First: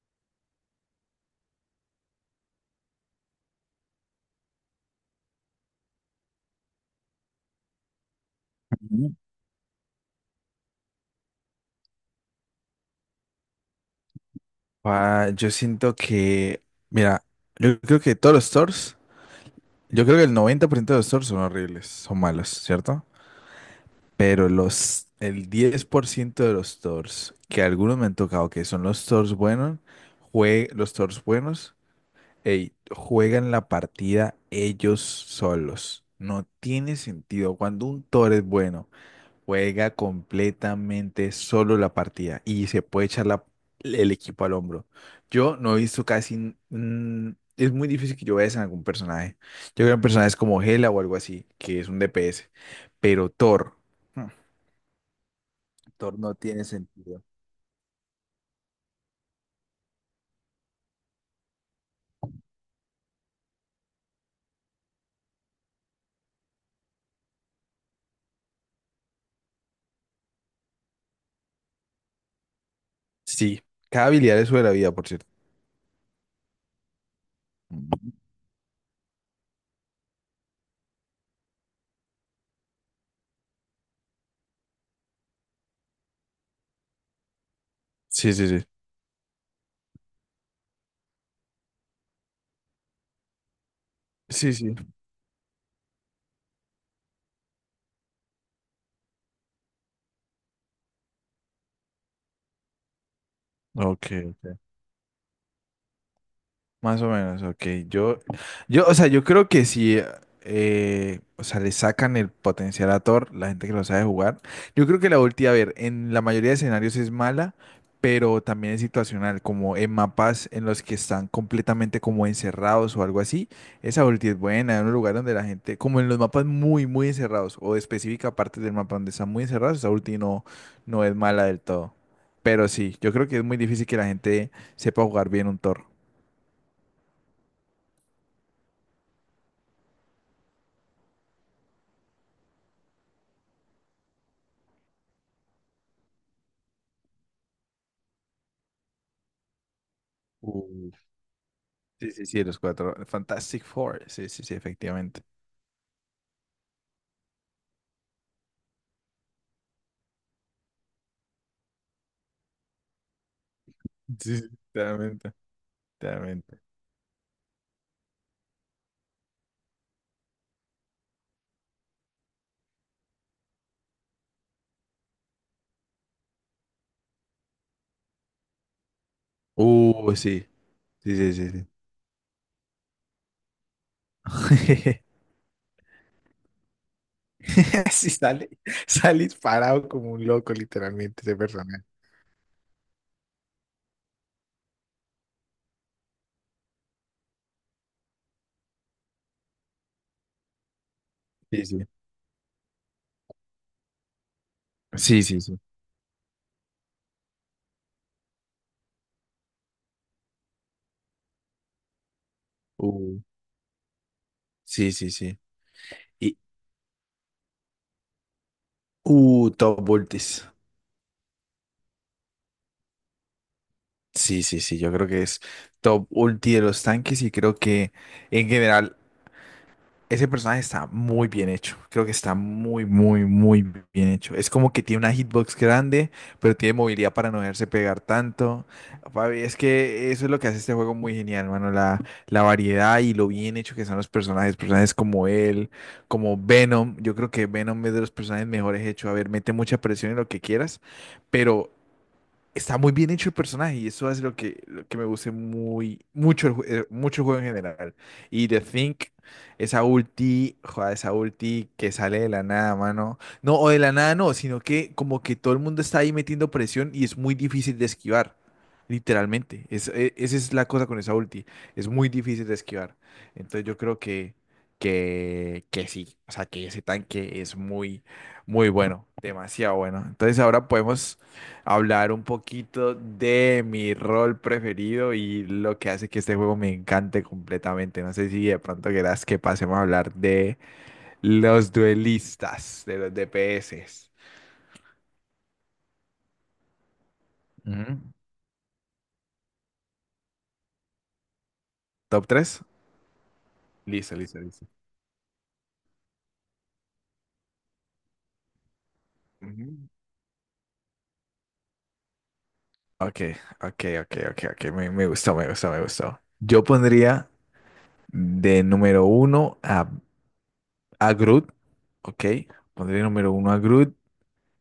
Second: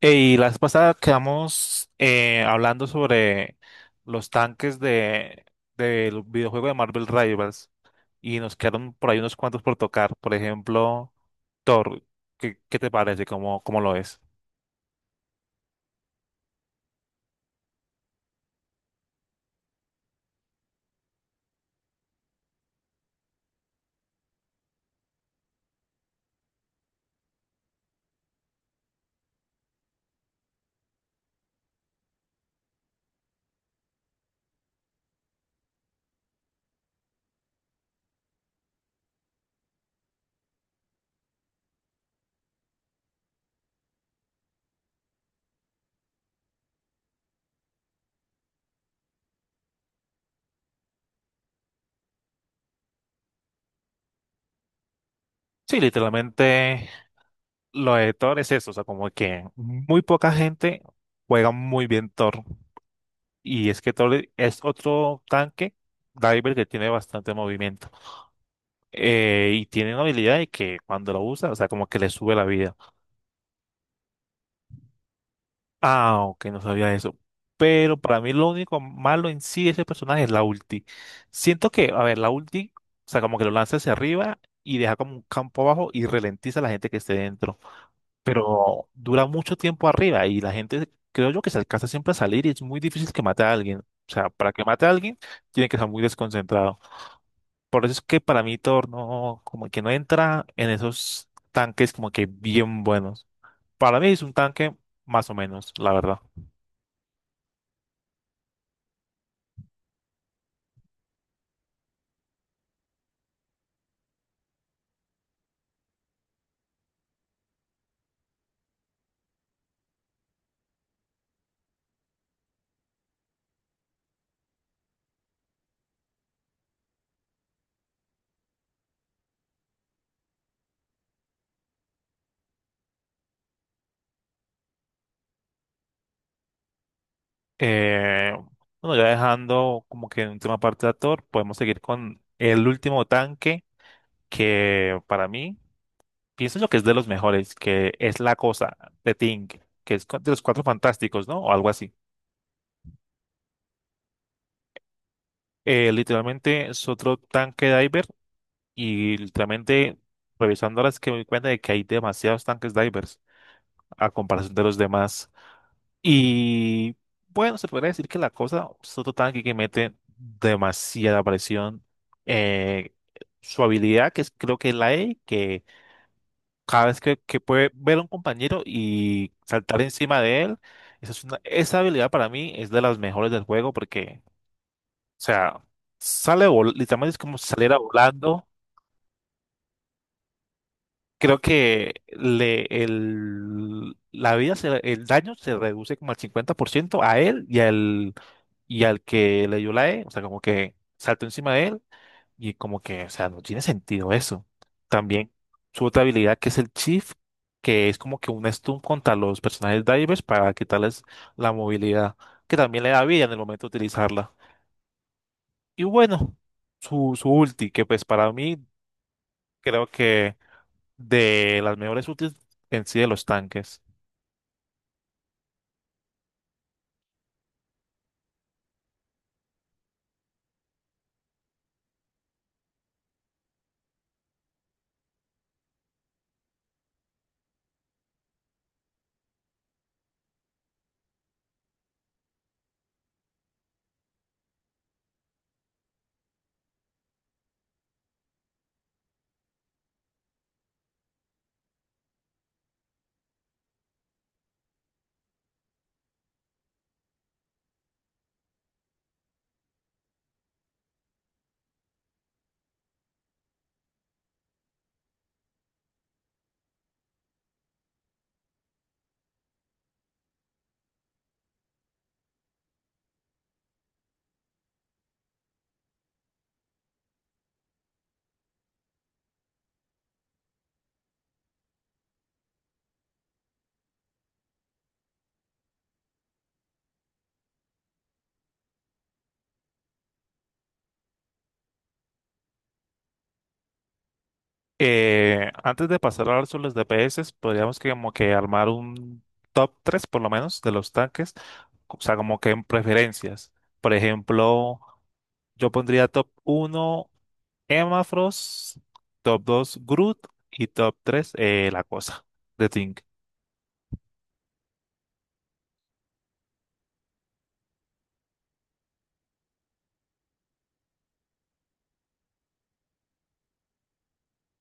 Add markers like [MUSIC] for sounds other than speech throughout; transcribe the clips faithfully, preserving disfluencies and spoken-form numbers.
Y la vez pasada quedamos eh, hablando sobre los tanques de del videojuego de Marvel Rivals y nos quedaron por Ujú. ahí unos cuantos por tocar. Por ejemplo, Thor, ¿qué, qué te parece? ¿Cómo, cómo lo es? Ah, yo siento que, mira, yo creo que todos los stores, yo creo que el noventa por ciento de los stores son horribles, son malos, ¿cierto? Pero los, el diez por ciento de los stores, que algunos me han tocado, que son los stores buenos, jue- los stores buenos, ey, juegan la partida ellos solos. No tiene sentido. Cuando un tor es bueno juega completamente solo la partida y se puede echar la- el equipo al hombro. Yo no he visto casi... n- mm, Es muy difícil que yo vea eso en algún personaje. Yo veo en personajes como Hela o algo así, que es un D P S. Pero Thor... hmm, Sí, Thor no tiene literalmente sentido. lo de Thor es eso, o sea, como que muy poca gente juega muy bien Thor. Y es que Thor es otro tanque diver que tiene bastante movimiento, eh, y tiene una habilidad de que cuando lo usa, o sea, como que le sube la vida. Sí, cada habilidad es sobre la vida, por cierto. Ah, ok, no sabía eso. Pero Mm. para mí lo único malo en sí de ese personaje es la ulti. Siento que, a ver, la ulti, o sea, como que lo lanza hacia arriba y deja como un campo abajo y ralentiza a la gente que esté dentro. Sí, sí, sí. Pero dura mucho tiempo arriba y la gente, creo yo, que se alcanza siempre a salir y es muy difícil que mate a alguien. O sea, para Sí, que sí. mate a alguien, tiene que estar muy desconcentrado. Por eso es que para mí Thor no, como que no entra en esos tanques como que bien buenos. Para mí Ok. es un tanque más o menos, la verdad. Más o menos, ok. Yo, yo, o sea, yo creo que si, eh, o sea, le sacan el potencial a Thor, la gente que lo sabe jugar. Yo creo que la ulti, a ver, en la mayoría de escenarios es mala, pero también es situacional, como en mapas en los que están completamente como encerrados o algo así. Esa ulti es buena, en un lugar donde la gente, como en los mapas muy, muy encerrados, o de específica parte del mapa donde están muy encerrados, esa ulti no, no es mala del todo. Pero sí, yo creo que es muy difícil que la gente sepa jugar bien un Thor. Eh, bueno, ya dejando como que en última parte de actor, podemos seguir con el último tanque que para mí pienso yo que es de los mejores, que es La Cosa de Thing, que es de los Cuatro Uf. Fantásticos, ¿no? O algo así. Sí, sí, sí, los cuatro. Fantastic Four. Sí, sí, sí, efectivamente. Eh, literalmente es otro tanque diver y literalmente revisando ahora es que me doy cuenta de que hay demasiados tanques divers a Sí, sí, comparación de los demás. claramente, claramente. Y bueno, se podría decir que la cosa, Soto Tanque que mete demasiada presión. eh, Su habilidad, que es, creo que es la E, que cada vez que, que puede ver a un compañero y saltar Uh, encima de Sí. él, esa, Sí, es sí, una- sí, sí. esa habilidad para mí es de las mejores del juego porque, o [LAUGHS] sea, sale, vol- literalmente es como si saliera Sí, volando. sale, sale disparado como un loco, literalmente, ese Creo personaje. que le, el, la vida, se- el daño se reduce como al cincuenta por ciento a él y al, y al que le dio la E, o sea, como que saltó encima Sí, de él sí. y como que, o sea, no tiene sentido eso. Sí, También sí, sí. su otra habilidad, que es el Chief, que es como que un stun contra los personajes divers para quitarles la movilidad, que también le da Uh, vida en el momento de utilizarla. sí, sí, sí. Y bueno, Y, su, su ulti, que pues para mí uh, creo Top que Ultis. de las mejores útiles en sí de los tanques. Sí, sí, sí, yo creo que es Top Ulti de los tanques y creo que en general ese personaje está muy bien hecho. Creo que está muy, muy, muy bien hecho. Es como que tiene una hitbox grande, pero tiene movilidad para no dejarse pegar tanto. Papi, es que eso es lo que hace este juego muy genial, mano. La, la variedad y lo bien hecho que son los personajes. Personajes como él, como Venom. Yo creo que Venom es de los personajes mejores hechos. A ver, mete mucha presión en lo que quieras, pero está muy bien hecho el personaje y eso es lo que, lo que me gusta muy, mucho el, ju- eh, mucho el juego en general. Y The Think, esa ulti, joder, esa ulti que sale de la nada, mano. No, o de la nada no, sino que como que todo el mundo está ahí metiendo presión y es muy difícil de esquivar. Literalmente, es, e- esa es la cosa con esa ulti, es muy difícil de esquivar. Entonces yo creo que, que, que sí, o sea que ese tanque es muy, muy bueno, demasiado bueno. Entonces ahora podemos hablar un poquito de mi rol preferido y lo que hace que este juego me encante completamente. No sé si de pronto querás que pasemos a hablar de los duelistas, de los D P S. Eh, antes de pasar a hablar sobre los D P S, podríamos que Ujú. como que armar un top tres por lo menos de los tanques, o sea, ¿Top como que tres? en preferencias. Por Listo, listo, listo. ejemplo, yo pondría top uno emma frost, top Ujú. dos Groot y top tres eh, la cosa de Tink. Ok, ok, ok, ok, ok. Me, me gustó, me gustó, me gustó. Yo pondría de número uno a, a, Groot. Ok, pondría número uno a Groot.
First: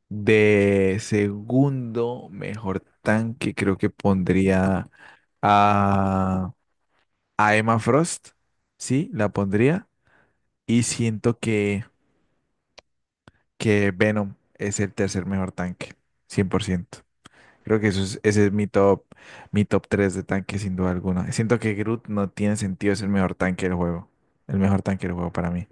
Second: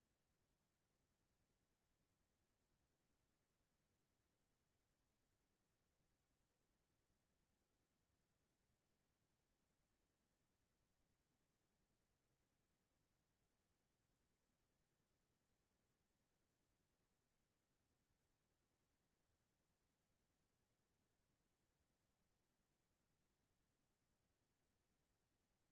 De segundo mejor tanque, creo que pondría a, a Emma Frost. Sí, la pondría. Y siento que, que, Venom es el tercer mejor tanque, cien por ciento. Creo que eso es, ese es mi top, mi top tres de tanque, sin duda alguna. Siento que Groot no tiene sentido, es el mejor tanque del juego. El mejor tanque del juego para mí.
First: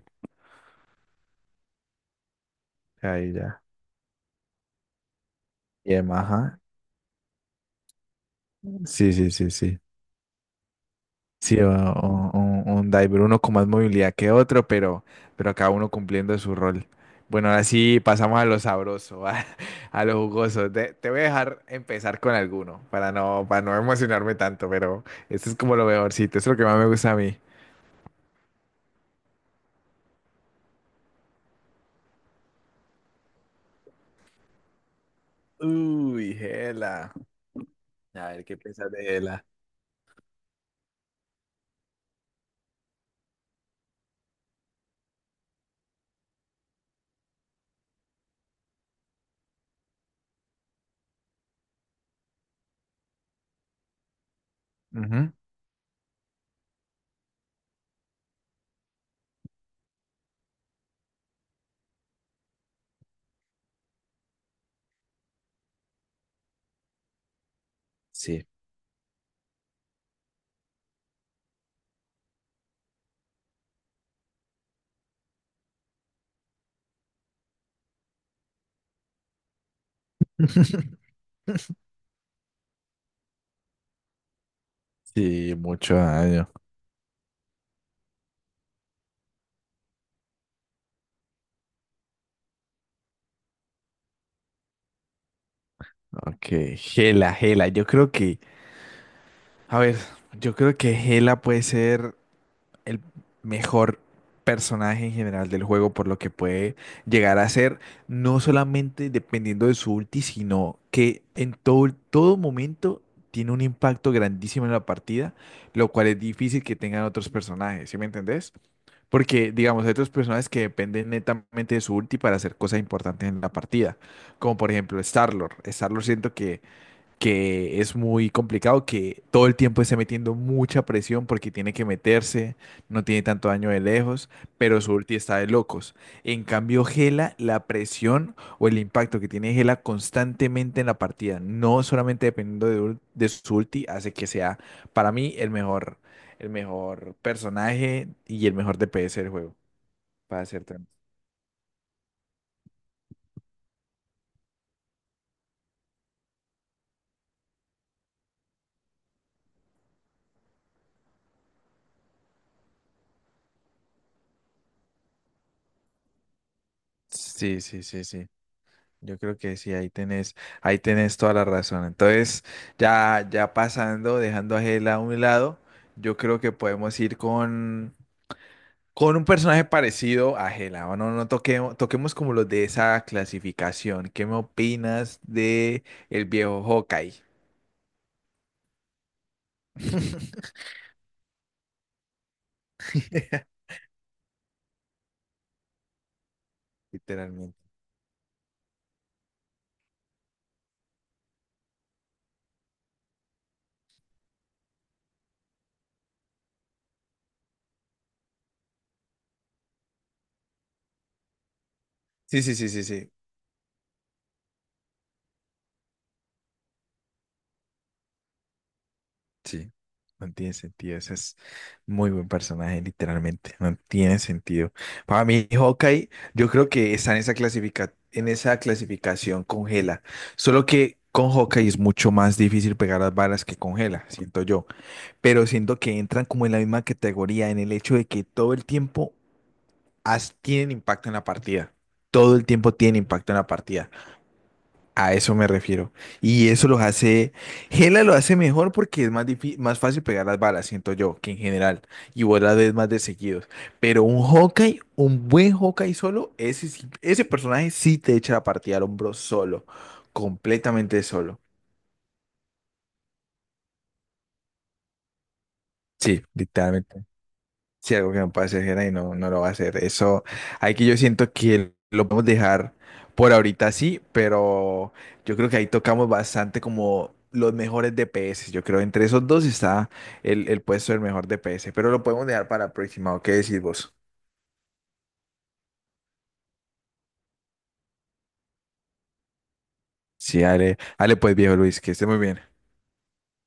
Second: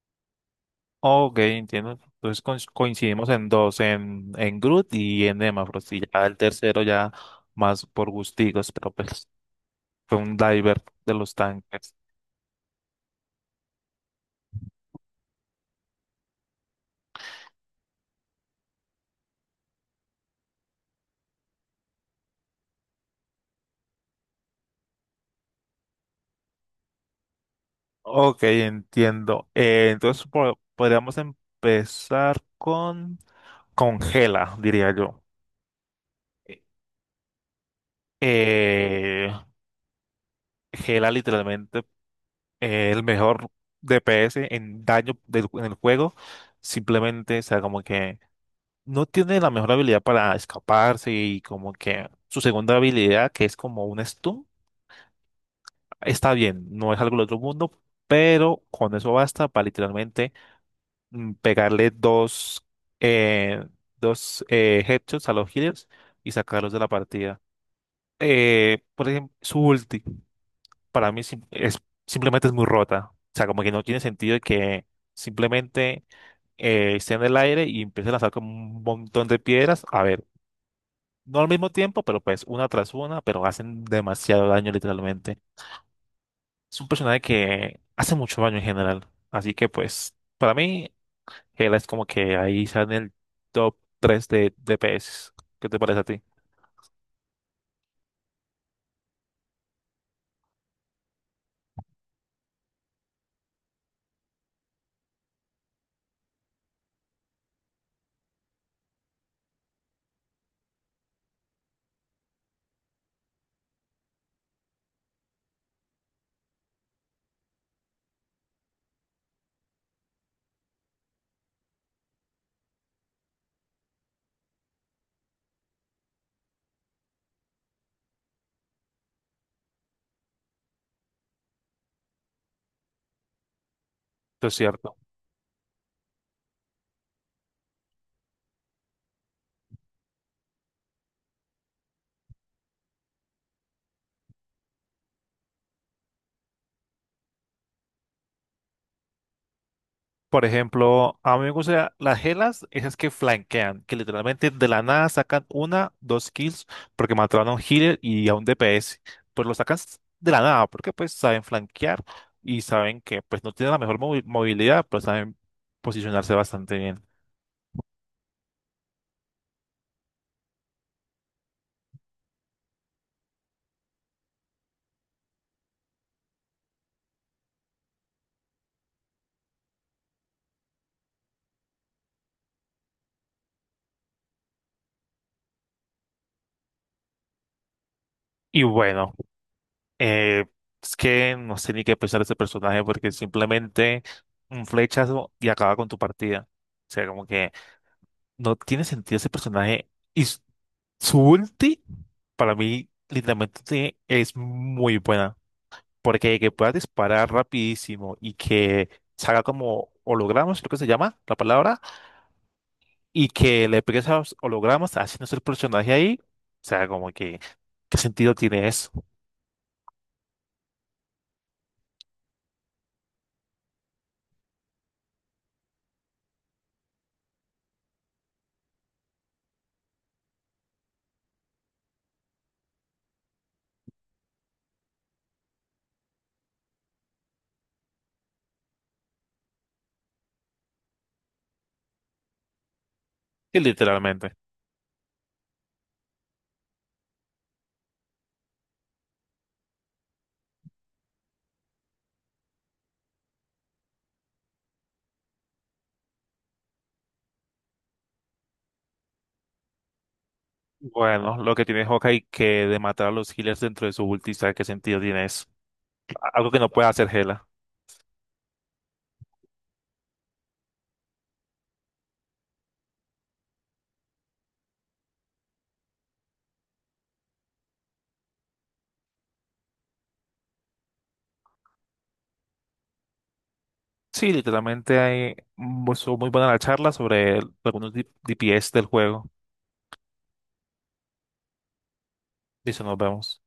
Ok, entiendo. Entonces coinc- coincidimos Ahí en ya. dos, en, en Groot y en emma frost. Y Y Emma, ya el ajá. tercero ya más por gustigos, pero Sí, pues sí, sí, sí. fue un diver de los Sí, o- tanques. o- un, un diver, uno con más movilidad que otro, pero, pero cada uno cumpliendo su rol. Bueno, ahora sí pasamos a lo sabroso, [LAUGHS] a, a lo jugoso. Te, te voy a dejar empezar con alguno para no, para no emocionarme tanto, pero esto es como lo mejorcito, es lo que más me gusta a mí. Ok, entiendo. Eh, entonces po- podríamos empezar con, con Gela, diría yo. Uy, Gela. A ver, ¿qué piensas de Eh, Gela? Gela literalmente es el mejor D P S en daño del- en el juego. Simplemente, o sea, como que no tiene la mejor habilidad para escaparse y como que su segunda habilidad, que es como un stun, Ujú. está bien, no es algo del otro mundo, pero con eso basta para literalmente, mm, pegarle dos, eh, dos eh, headshots a los healers y sacarlos de la partida. Sí. Eh, por ejemplo, su ulti para mí sim- es, simplemente es muy rota. O sea, como que no tiene sentido que simplemente eh, esté en el aire y empiece a lanzar como un montón de piedras. A ver, [LAUGHS] no al mismo tiempo, pero pues una tras una, pero hacen demasiado daño literalmente. Sí, mucho daño. Es un personaje que hace mucho daño en general. Así que pues, para mí, Hela es como que ahí está en el top tres de D P S. ¿Qué te parece a ti? Ok, Gela, Gela. Yo creo que, a ver, yo creo que Gela puede ser el mejor personaje en general del juego por lo que puede llegar a ser, no solamente dependiendo de su ulti, sino que en todo, todo momento tiene un impacto grandísimo en la partida, lo cual es difícil que tengan otros personajes, ¿sí me entendés? Porque, digamos, hay otros personajes que dependen netamente de su ulti para hacer cosas importantes en la partida. Como por ejemplo Starlord. Starlord Siento que que es muy complicado, que todo el tiempo esté metiendo mucha presión porque tiene que meterse, no tiene tanto daño de lejos, Esto es pero su cierto. ulti está de locos. En cambio, Gela, la presión o el impacto que tiene Gela constantemente en la partida, no solamente dependiendo de, ul- de su ulti, hace que sea para mí el mejor, el mejor personaje y el mejor D P S del juego, Por para ser tan. ejemplo, a mí me gustan las helas, esas que flanquean, que literalmente de la nada sacan una, dos kills, porque mataron a un healer y a un D P S. Pues lo sacan s- de la nada, porque pues saben flanquear y saben que pues no tienen la mejor movi- movilidad, pero saben posicionarse bastante bien. Sí, sí, sí, sí. Yo creo que sí, ahí tenés, ahí tenés, toda la razón. Entonces, ya, ya pasando, dejando a Hela a un lado, yo creo que podemos ir con, con, un personaje parecido a Hela. O no, no toquemos, toquemos como los de esa clasificación. ¿Qué me opinas de el viejo Hawkeye? Y bueno, eh, [LAUGHS] es que no sé ni qué pensar de ese personaje porque simplemente un flechazo y acaba con tu partida. O sea, como que Literalmente. no tiene sentido ese personaje. Y s- su ulti, para mí, literalmente es muy buena. Porque que pueda disparar rapidísimo y que salga como hologramas, creo que se llama la palabra, Sí, sí, sí, sí, sí. y que le pegues a los hologramas haciendo ese personaje ahí. O sea, como que, ¿qué sentido tiene eso? Sí, no tiene sentido. Ese es muy buen personaje, literalmente. No tiene sentido. Para mí, Hawkeye, yo creo que está en esa clasifica- en esa clasificación congela. Solo que con Hawkeye es mucho más difícil pegar las balas que congela, siento yo. Pero siento que entran como en la misma categoría en el hecho de que todo el tiempo has- tienen impacto en la partida. Todo el tiempo tienen impacto en la Y partida. literalmente. A eso me refiero. Y eso los hace, Gela lo hace mejor porque es más difí- más fácil pegar las balas, siento yo, que en general. Y vos las ves más de seguidos. Pero un Hawkeye, un buen Hawkeye solo, ese, sí- ese personaje sí te echa la partida al hombro solo. Completamente Bueno, solo. lo que tiene Hawkeye que de matar a los healers dentro de su ulti, ¿sabe qué sentido tiene eso? Sí, Algo que no puede literalmente. hacer Hela. Si algo que no puede hacer Jera y no, no lo va a hacer. Eso, aquí yo siento que lo podemos dejar por ahorita así, pero yo creo que ahí tocamos bastante como los mejores D P S. Yo creo entre esos dos está el, el puesto del mejor D P S, pero lo podemos dejar para la próxima. ¿O ¿Qué decís vos? Sí, literalmente hay, mm, estuvo muy buena la charla sobre algunos D- DPS del juego. Sí, dale, dale pues viejo Luis, que esté muy bien. Dice, nos vemos.